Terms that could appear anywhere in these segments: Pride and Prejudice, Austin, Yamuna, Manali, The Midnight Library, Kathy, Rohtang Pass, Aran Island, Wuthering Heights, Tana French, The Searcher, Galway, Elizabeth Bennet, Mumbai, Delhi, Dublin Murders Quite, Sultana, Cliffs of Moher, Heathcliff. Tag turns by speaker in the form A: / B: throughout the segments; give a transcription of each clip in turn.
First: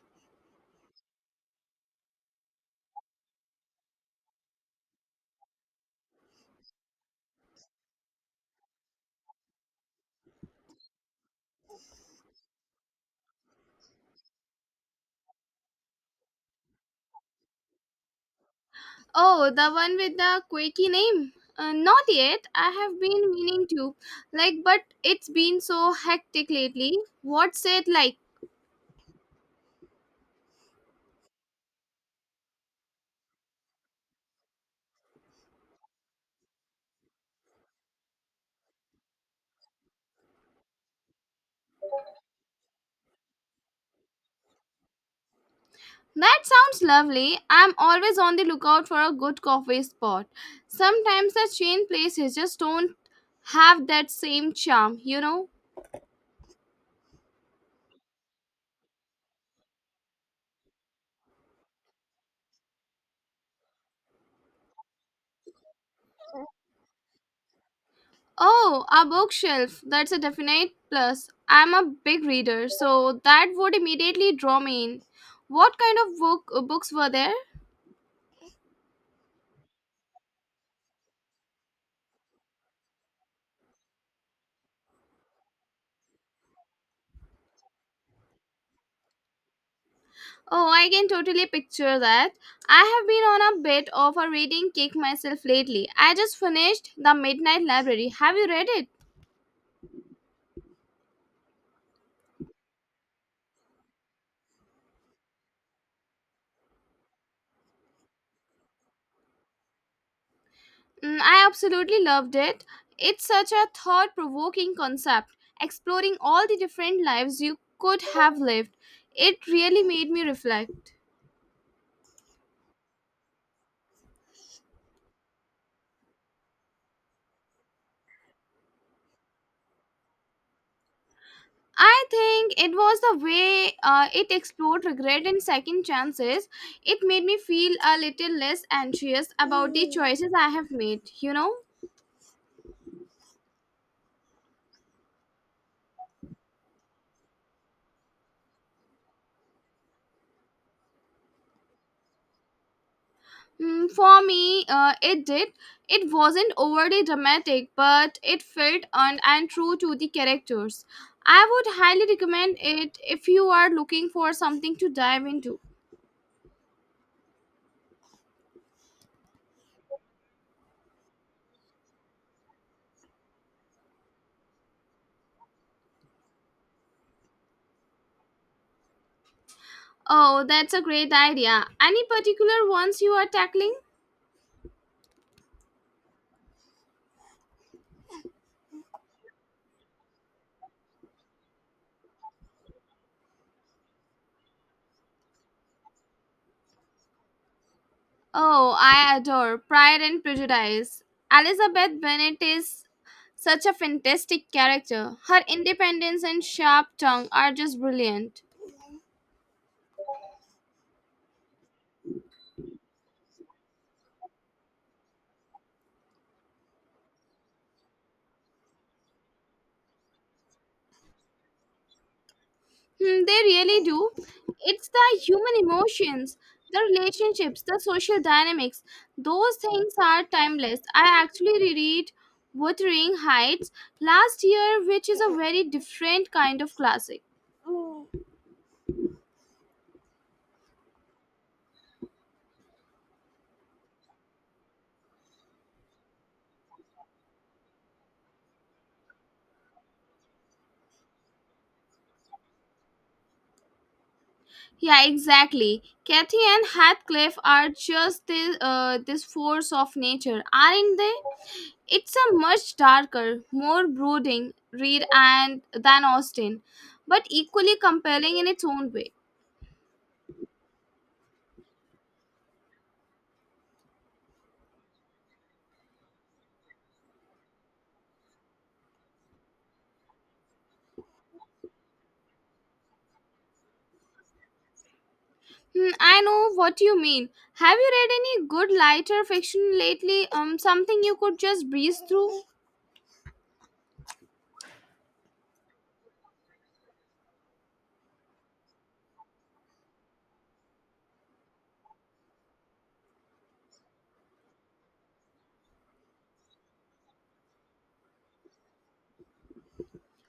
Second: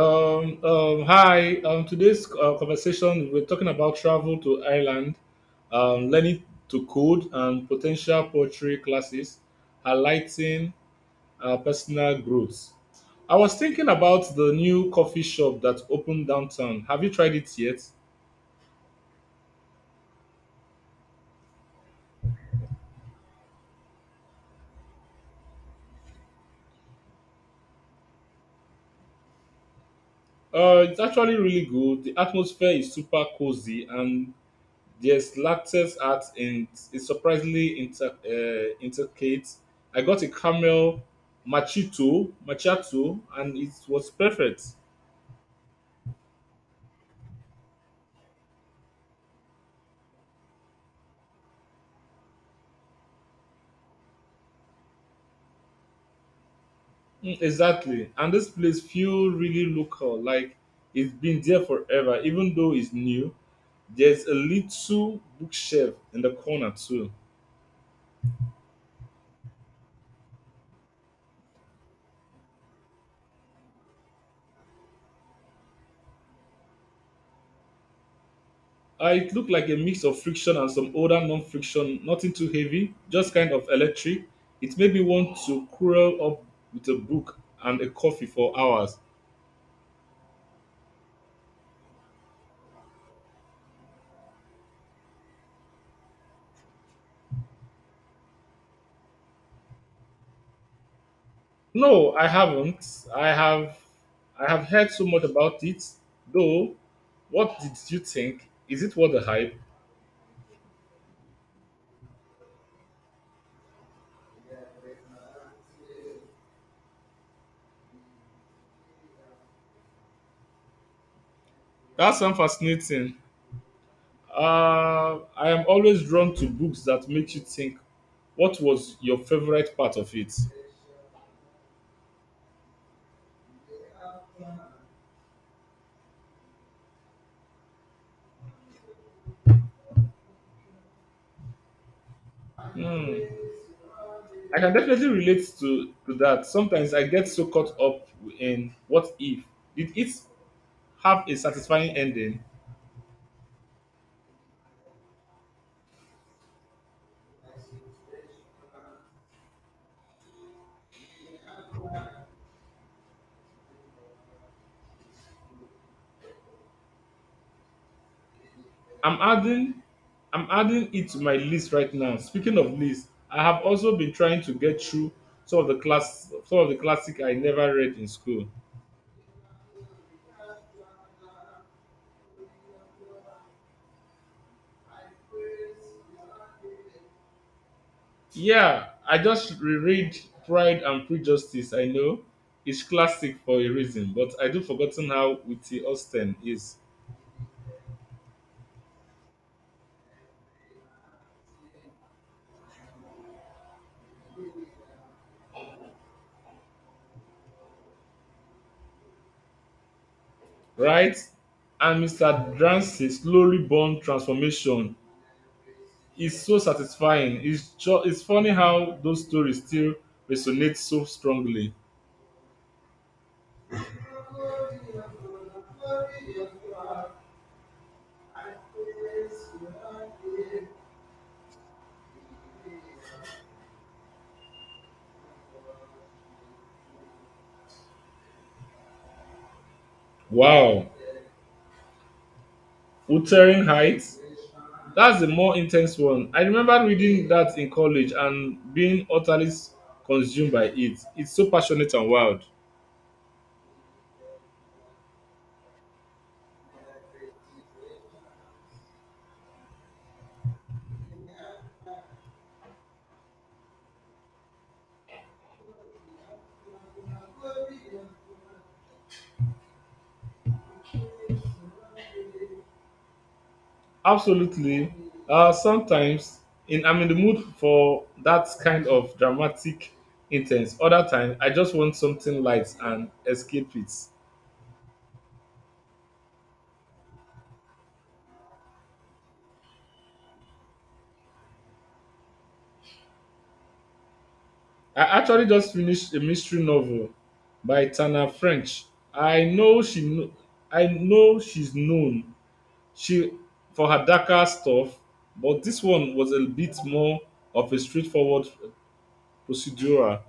A: Hi. Today's conversation we're talking about travel to Ireland, learning to code, and potential poetry classes, highlighting personal growth. I was thinking about the new coffee shop that opened downtown. Have you tried it yet?
B: Oh, the one with the quirky name? Not yet. I have been meaning to. Like, but it's been so hectic lately. What's it like?
A: It's actually really good. The atmosphere is super cozy, and yes, Lacte's art in, is surprisingly inter, intricate. I got a camel machito, machato, and it was perfect.
B: That sounds lovely. I'm always on the lookout for a good coffee spot. Sometimes the chain places just don't have that same charm, you know?
A: Mm, exactly. And this place feel really local, like it's been there forever, even though it's new. There's a little bookshelf in the corner too.
B: Oh, a bookshelf. That's a definite plus. I'm a big reader, so that would immediately draw me in. What kind of books were there?
A: It looked like a mix of friction and some older non-friction, nothing too heavy, just kind of electric. It made me want to curl up with a book and a coffee for hours.
B: Oh, I can totally picture that. I have been on a bit of a reading kick myself lately. I just finished The Midnight Library. Have you read it?
A: No, I haven't. I have heard so much about it. Though, what did you think? Is it worth the hype?
B: Mm, I absolutely loved it. It's such a thought provoking concept, exploring all the different lives you could have lived. It really made me reflect.
A: That sounds fascinating. I am always drawn to books that make you think. What was your favorite part of it?
B: I think it was the way it explored regret and second chances. It made me feel a little less anxious about the choices I have made, you know?
A: Hmm. I can definitely relate to that. Sometimes I get so caught up in what if did it have a satisfying ending.
B: Mm, for me, it did. It wasn't overly dramatic, but it felt earned and true to the characters. I would highly recommend it if you are looking for something to dive into.
A: I'm adding I'm adding it to my list right now. Speaking of list, I have also been trying to get through some of the classic I never read in school.
B: Oh, that's a great idea. Any particular ones you are tackling?
A: Yeah, I just reread Pride and Prejudice. I know it's classic for a reason, but I do forgotten how witty Austen is.
B: Oh, I adore Pride and Prejudice. Elizabeth Bennet is such a fantastic character. Her independence and sharp tongue are just brilliant.
A: Right and Mr. Dance's glory-born transformation is so satisfying, it's funny how those stories still resonate so strongly.
B: Hmm, they really do. It's the human emotions, the relationships, the social dynamics. Those things are timeless. I actually reread Wuthering Heights last year, which is a very different kind of classic.
A: Wow! Wuthering Heights? That's the more intense one. I remember reading that in college and being utterly consumed by it. It's so passionate and wild.
B: Yeah, exactly. Kathy and Heathcliff are just this force of nature, aren't they? It's a much darker, more brooding read and than Austin, but equally compelling in its own way.
A: Absolutely. Sometimes I'm in the mood for that kind of dramatic intense. Other time, I just want something light and escape it.
B: Hmm, I know what you mean. Have you read any good lighter fiction lately? Something you could just breeze through.
A: I actually just finished a mystery novel by Tana French. I know she, kno- I know she's known she for her darker stuff, but this one was a bit more of a straightforward procedural.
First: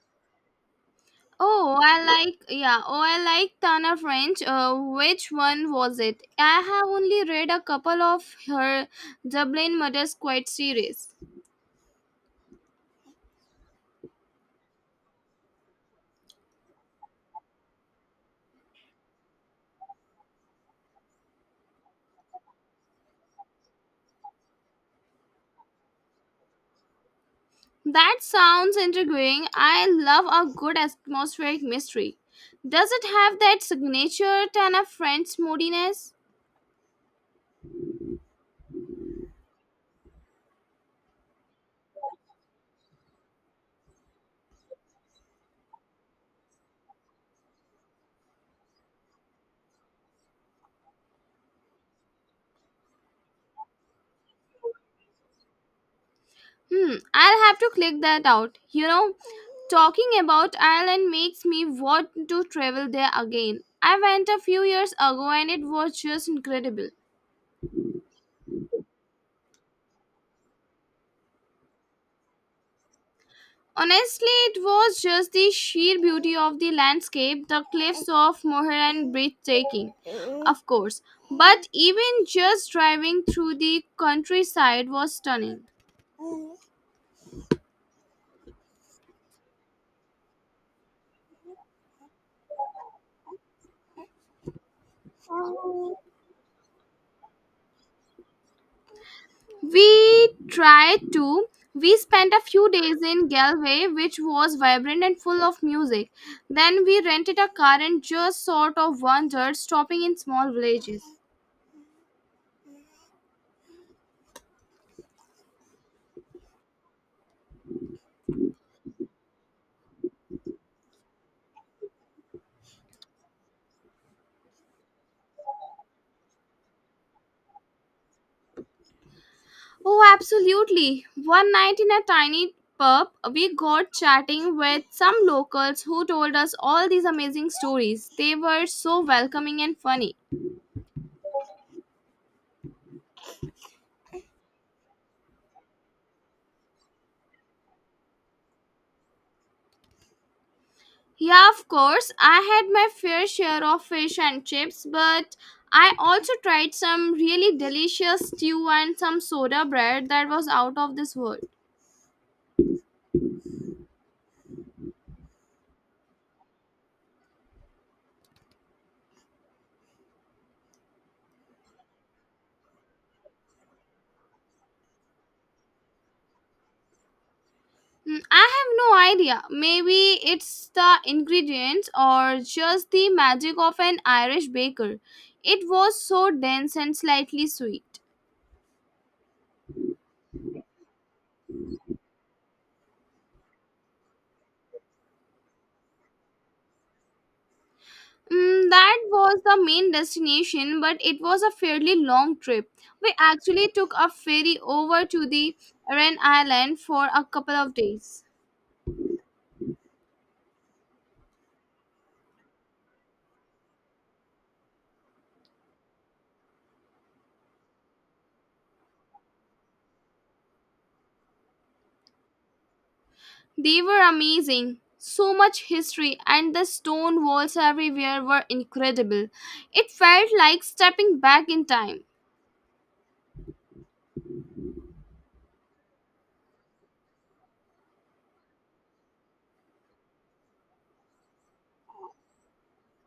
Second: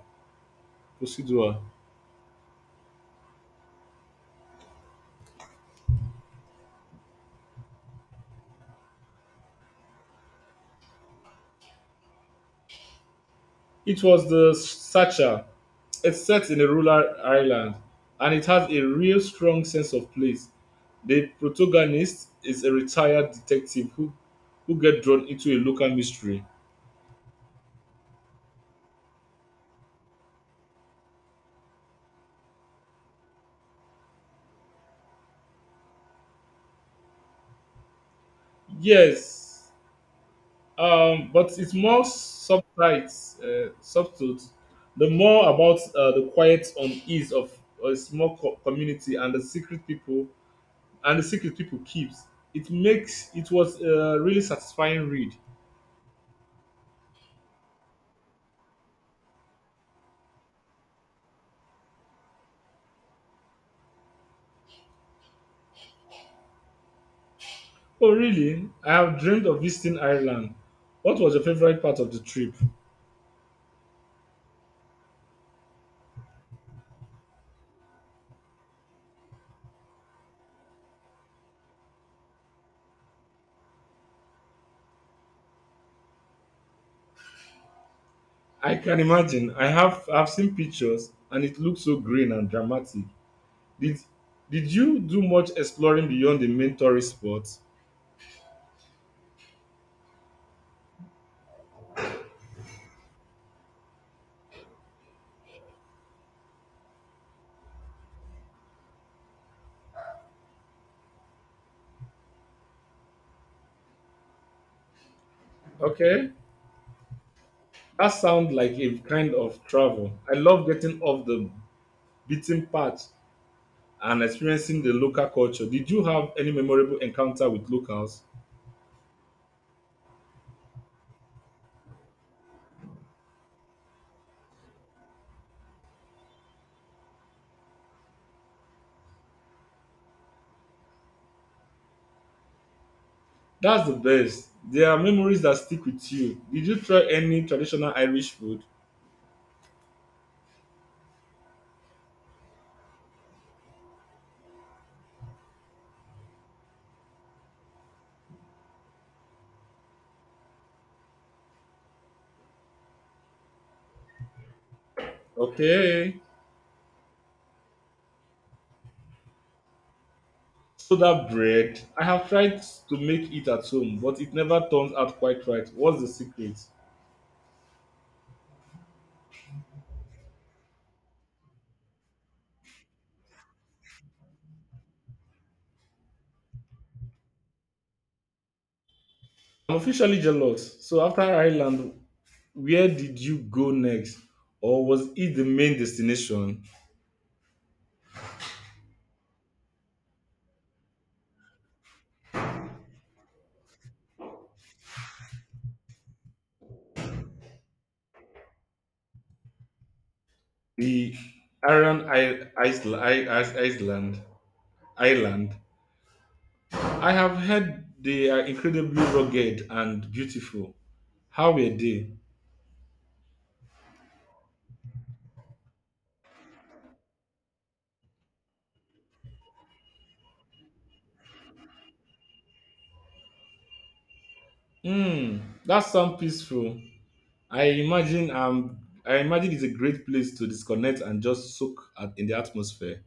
A: Procedural.
B: Oh, I like yeah. Oh, I like Tana French. Which one was it? I have only read a couple of her Dublin Murders Quite series.
A: It was The Searcher. It's set in a rural island, and it has a real strong sense of place. The protagonist is a retired detective who get drawn into a local mystery.
B: That sounds intriguing. I love a good atmospheric mystery. Does it have that signature Tana French moodiness?
A: Yes, but it's more subtle. The more about the quiet unease of a small community and the secret people keeps. It was a really satisfying read.
B: Hmm, I'll have to click that out. You know, talking about Ireland makes me want to travel there again. I went a few years ago and it was just incredible.
A: Oh, really? I have dreamed of visiting Ireland. What was your favorite part of the trip?
B: Honestly, it was just the sheer beauty of the landscape, the cliffs of Moher and breathtaking, of course. But even just driving through the countryside was stunning.
A: I can imagine. I've seen pictures and it looks so green and dramatic. Did did you do much exploring beyond the main tourist spots?
B: We tried to. We spent a few days in Galway, which was vibrant and full of music. Then we rented a car and just sort of wandered, stopping in small villages.
A: Okay. That sounds like a kind of travel. I love getting off the beaten path and experiencing the local culture. Did you have any memorable encounter with locals?
B: Oh, absolutely. One night in a tiny pub, we got chatting with some locals who told us all these amazing stories. They were so welcoming and funny.
A: That's the best. There are memories that stick with you. Did you try any traditional Irish food?
B: Yeah, of course. I had my fair share of fish and chips, but I also tried some really delicious stew and some soda bread that was out of this world.
A: Okay. Soda bread. I have tried to make it at home, but it never turns out quite right. What's the secret?
B: Mm, I have no idea. Maybe it's the ingredients or just the magic of an Irish baker. It was so dense and slightly sweet.
A: I'm officially jealous. So after Ireland, where did you go next? Or was it the main destination?
B: Mm, that was the main destination, but it was a fairly long trip. We actually took a ferry over to the Aran Island for a couple of days.
A: The Iron I- Isla- I- Is- Island. Island. I have heard they are incredibly rugged and beautiful. How were they?
B: They were amazing. So much history, and the stone walls everywhere were incredible. It felt like stepping back in time.
A: Hmm, that sounds peaceful. I imagine um I imagine it's a great place to disconnect and just in the atmosphere.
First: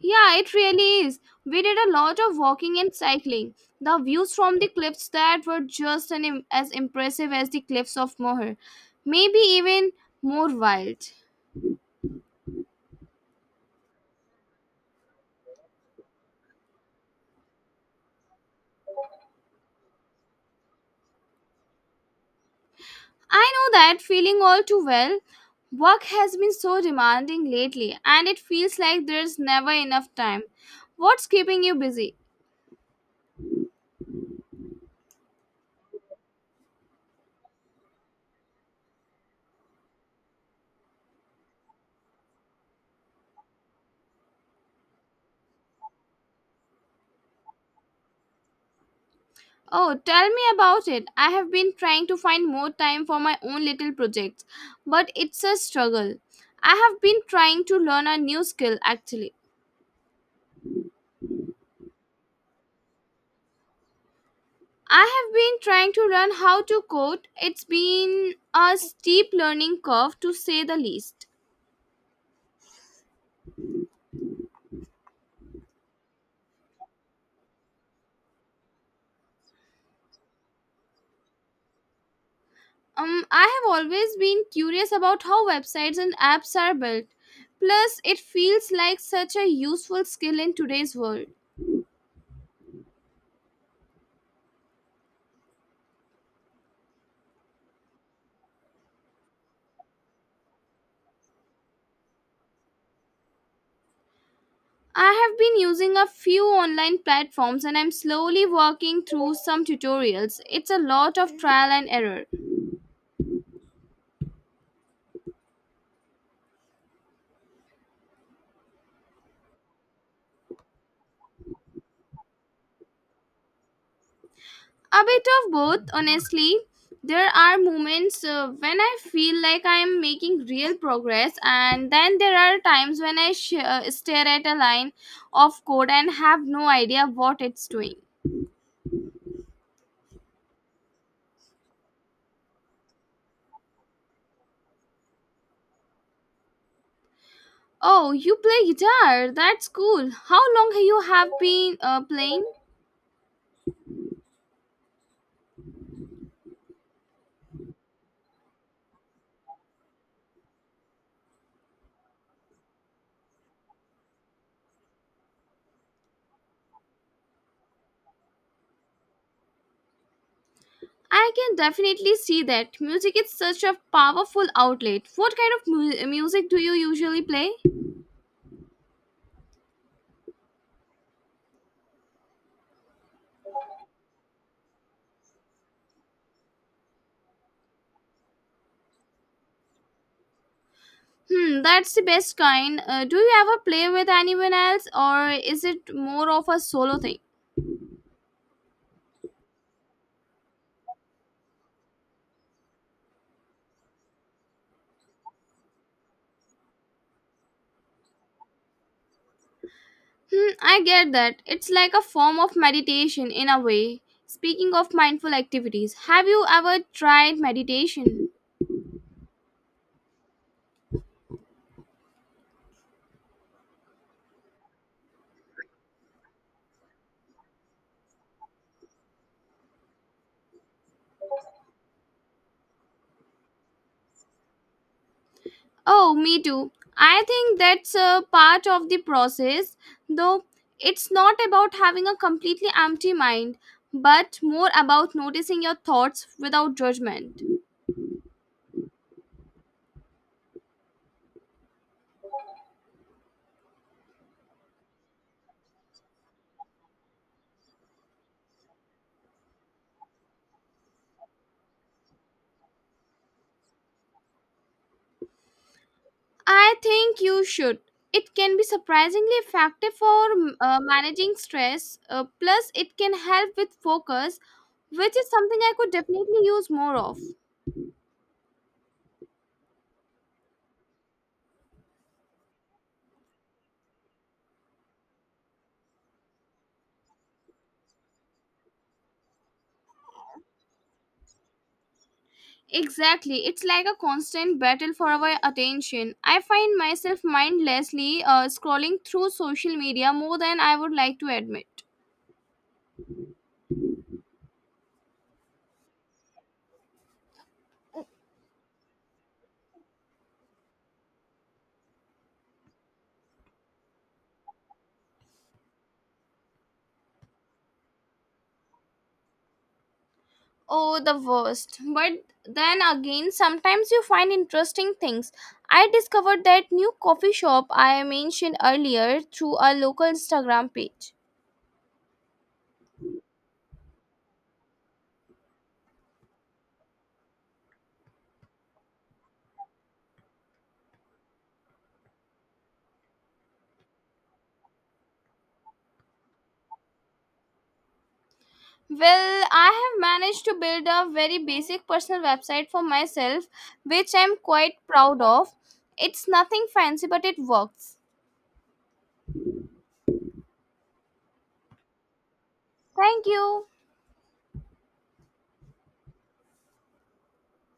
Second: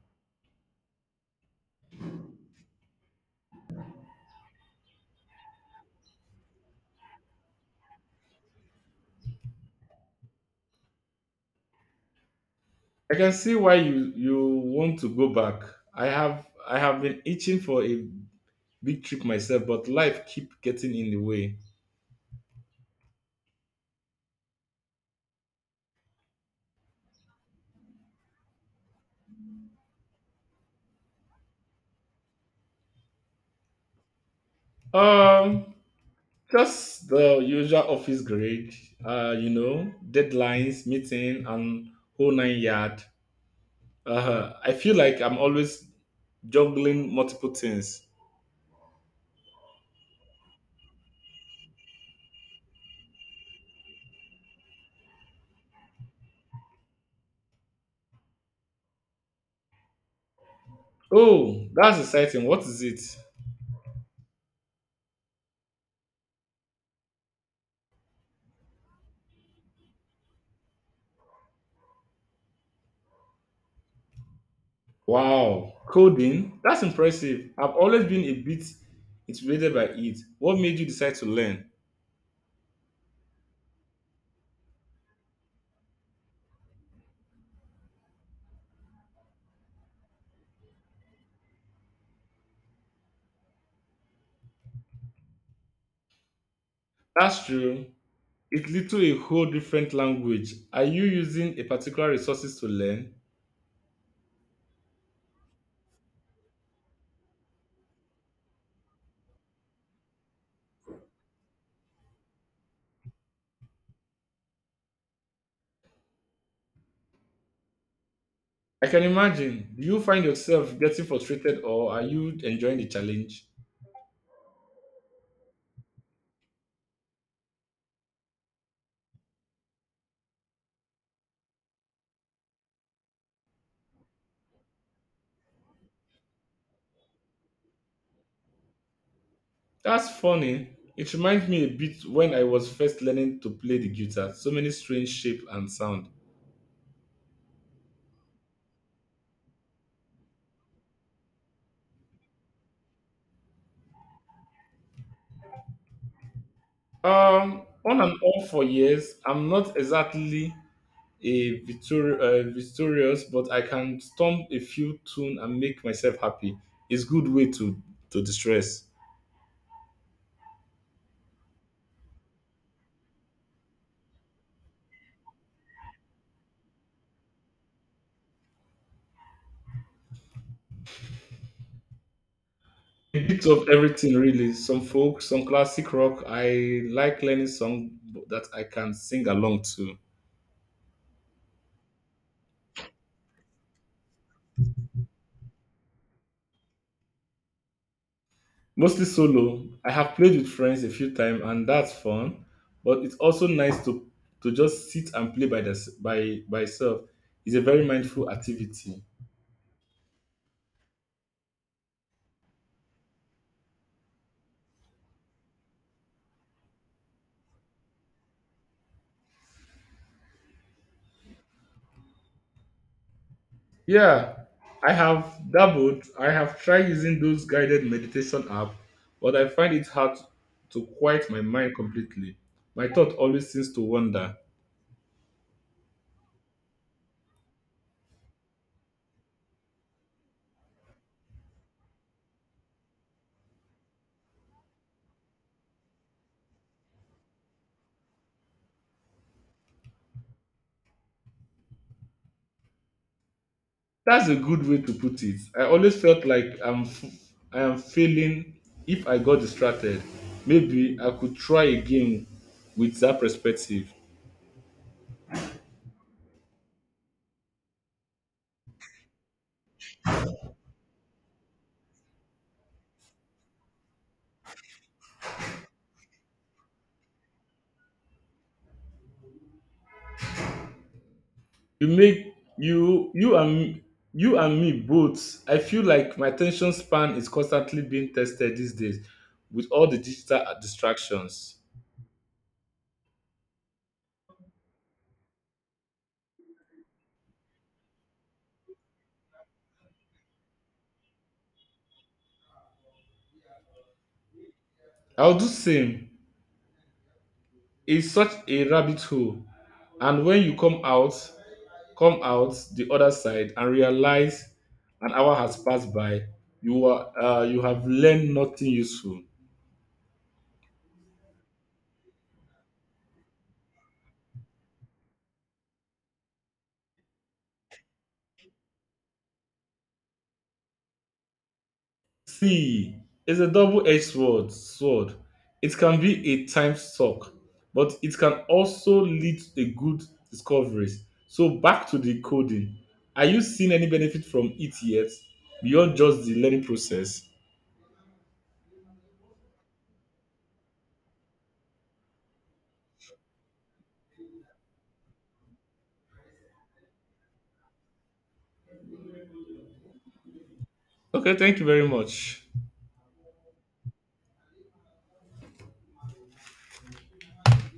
B: Yeah, it really is. We did a lot of walking and cycling. The views from the cliffs that were just an as impressive as the cliffs of Moher, maybe even more wild.
A: I can see why you want to go back. I have been itching for a big trip myself, but life keep getting in the way.
B: I know that feeling all too well. Work has been so demanding lately, and it feels like there's never enough time. What's keeping you busy?
A: Um, just the usual office grade. You know, deadlines, meeting, and whole nine yard. I feel like I'm always juggling multiple things.
B: Oh, tell me about it. I have been trying to find more time for my own little projects, but it's a struggle. I have been trying to learn a new skill actually.
A: Oh, that's exciting. What is it?
B: I have been trying to learn how to code. It's been a steep learning curve to say the least.
A: Wow, coding. That's impressive. I've always been a bit intimidated by it. What made you decide to learn?
B: I have always been curious about how websites and apps are built. Plus, it feels like such a useful skill in today's world.
A: That's true. It's literally a whole different language. Are you using a particular resources to learn?
B: I have been using a few online platforms and I'm slowly working through some tutorials. It's a lot of trial and error.
A: I can imagine. Do you find yourself getting frustrated or are you enjoying the challenge?
B: A bit of both, honestly. There are moments when I feel like I am making real progress, and then there are times when I stare at a line of code and have no idea what it's doing.
A: That's funny. It reminds me a bit when I was first learning to play the guitar. So many strange shape and sound.
B: Oh, you play guitar? That's cool. How long have you have been playing?
A: On and off for years, I'm not exactly a victorious, but I can stomp a few tune and make myself happy. It's good way to distress.
B: I can definitely see that. Music is such a powerful outlet. What kind of music do you usually play?
A: A bit of everything really. Some folk, some classic rock. I like learning song that I can sing along to.
B: Hmm, that's the best kind. Do you ever play with anyone else or is it more of a solo thing?
A: Mostly solo. I have played with friends a few times and that's fun. But it's also nice to just sit and play by the, by itself. It's a very mindful activity.
B: Hmm, I get that. It's like a form of meditation in a way. Speaking of mindful activities, have you ever tried meditation?
A: Yeah, I have dabbled. I have tried using those guided meditation app, but I find it hard to quiet my mind completely. My thought always seems to wander.
B: Oh, me too. I think that's a part of the process, though it's not about having a completely empty mind, but more about noticing your thoughts without judgment.
A: That's a good way to put it. I always felt like I am failing if I got distracted. Maybe I could try again with that perspective.
B: I think you should. It can be surprisingly effective for managing stress, plus, it can help with focus, which is something I could definitely use more of.
A: You make you you and me both. I feel like my attention span is constantly being tested these days with all the digital distractions.
B: Exactly. It's like a constant battle for our attention. I find myself mindlessly scrolling through social media more than I would like to admit.
A: I'll do same. It's such a rabbit hole, and when you come out the other side and realize an hour has passed by, you are you have learned nothing useful.
B: Oh, the worst. But then again, sometimes you find interesting things. I discovered that new coffee shop I mentioned earlier through a local Instagram page.
A: See, it's a double-edged sword. It can be a time suck, but it can also lead to a good discoveries. So back to the coding. Are you seeing any benefit from it yet beyond just the learning process?
B: Well, I have managed to build a very basic personal website for myself, which I'm quite proud of. It's nothing fancy, but it works.
A: Okay, thank you very much.
B: Thank you.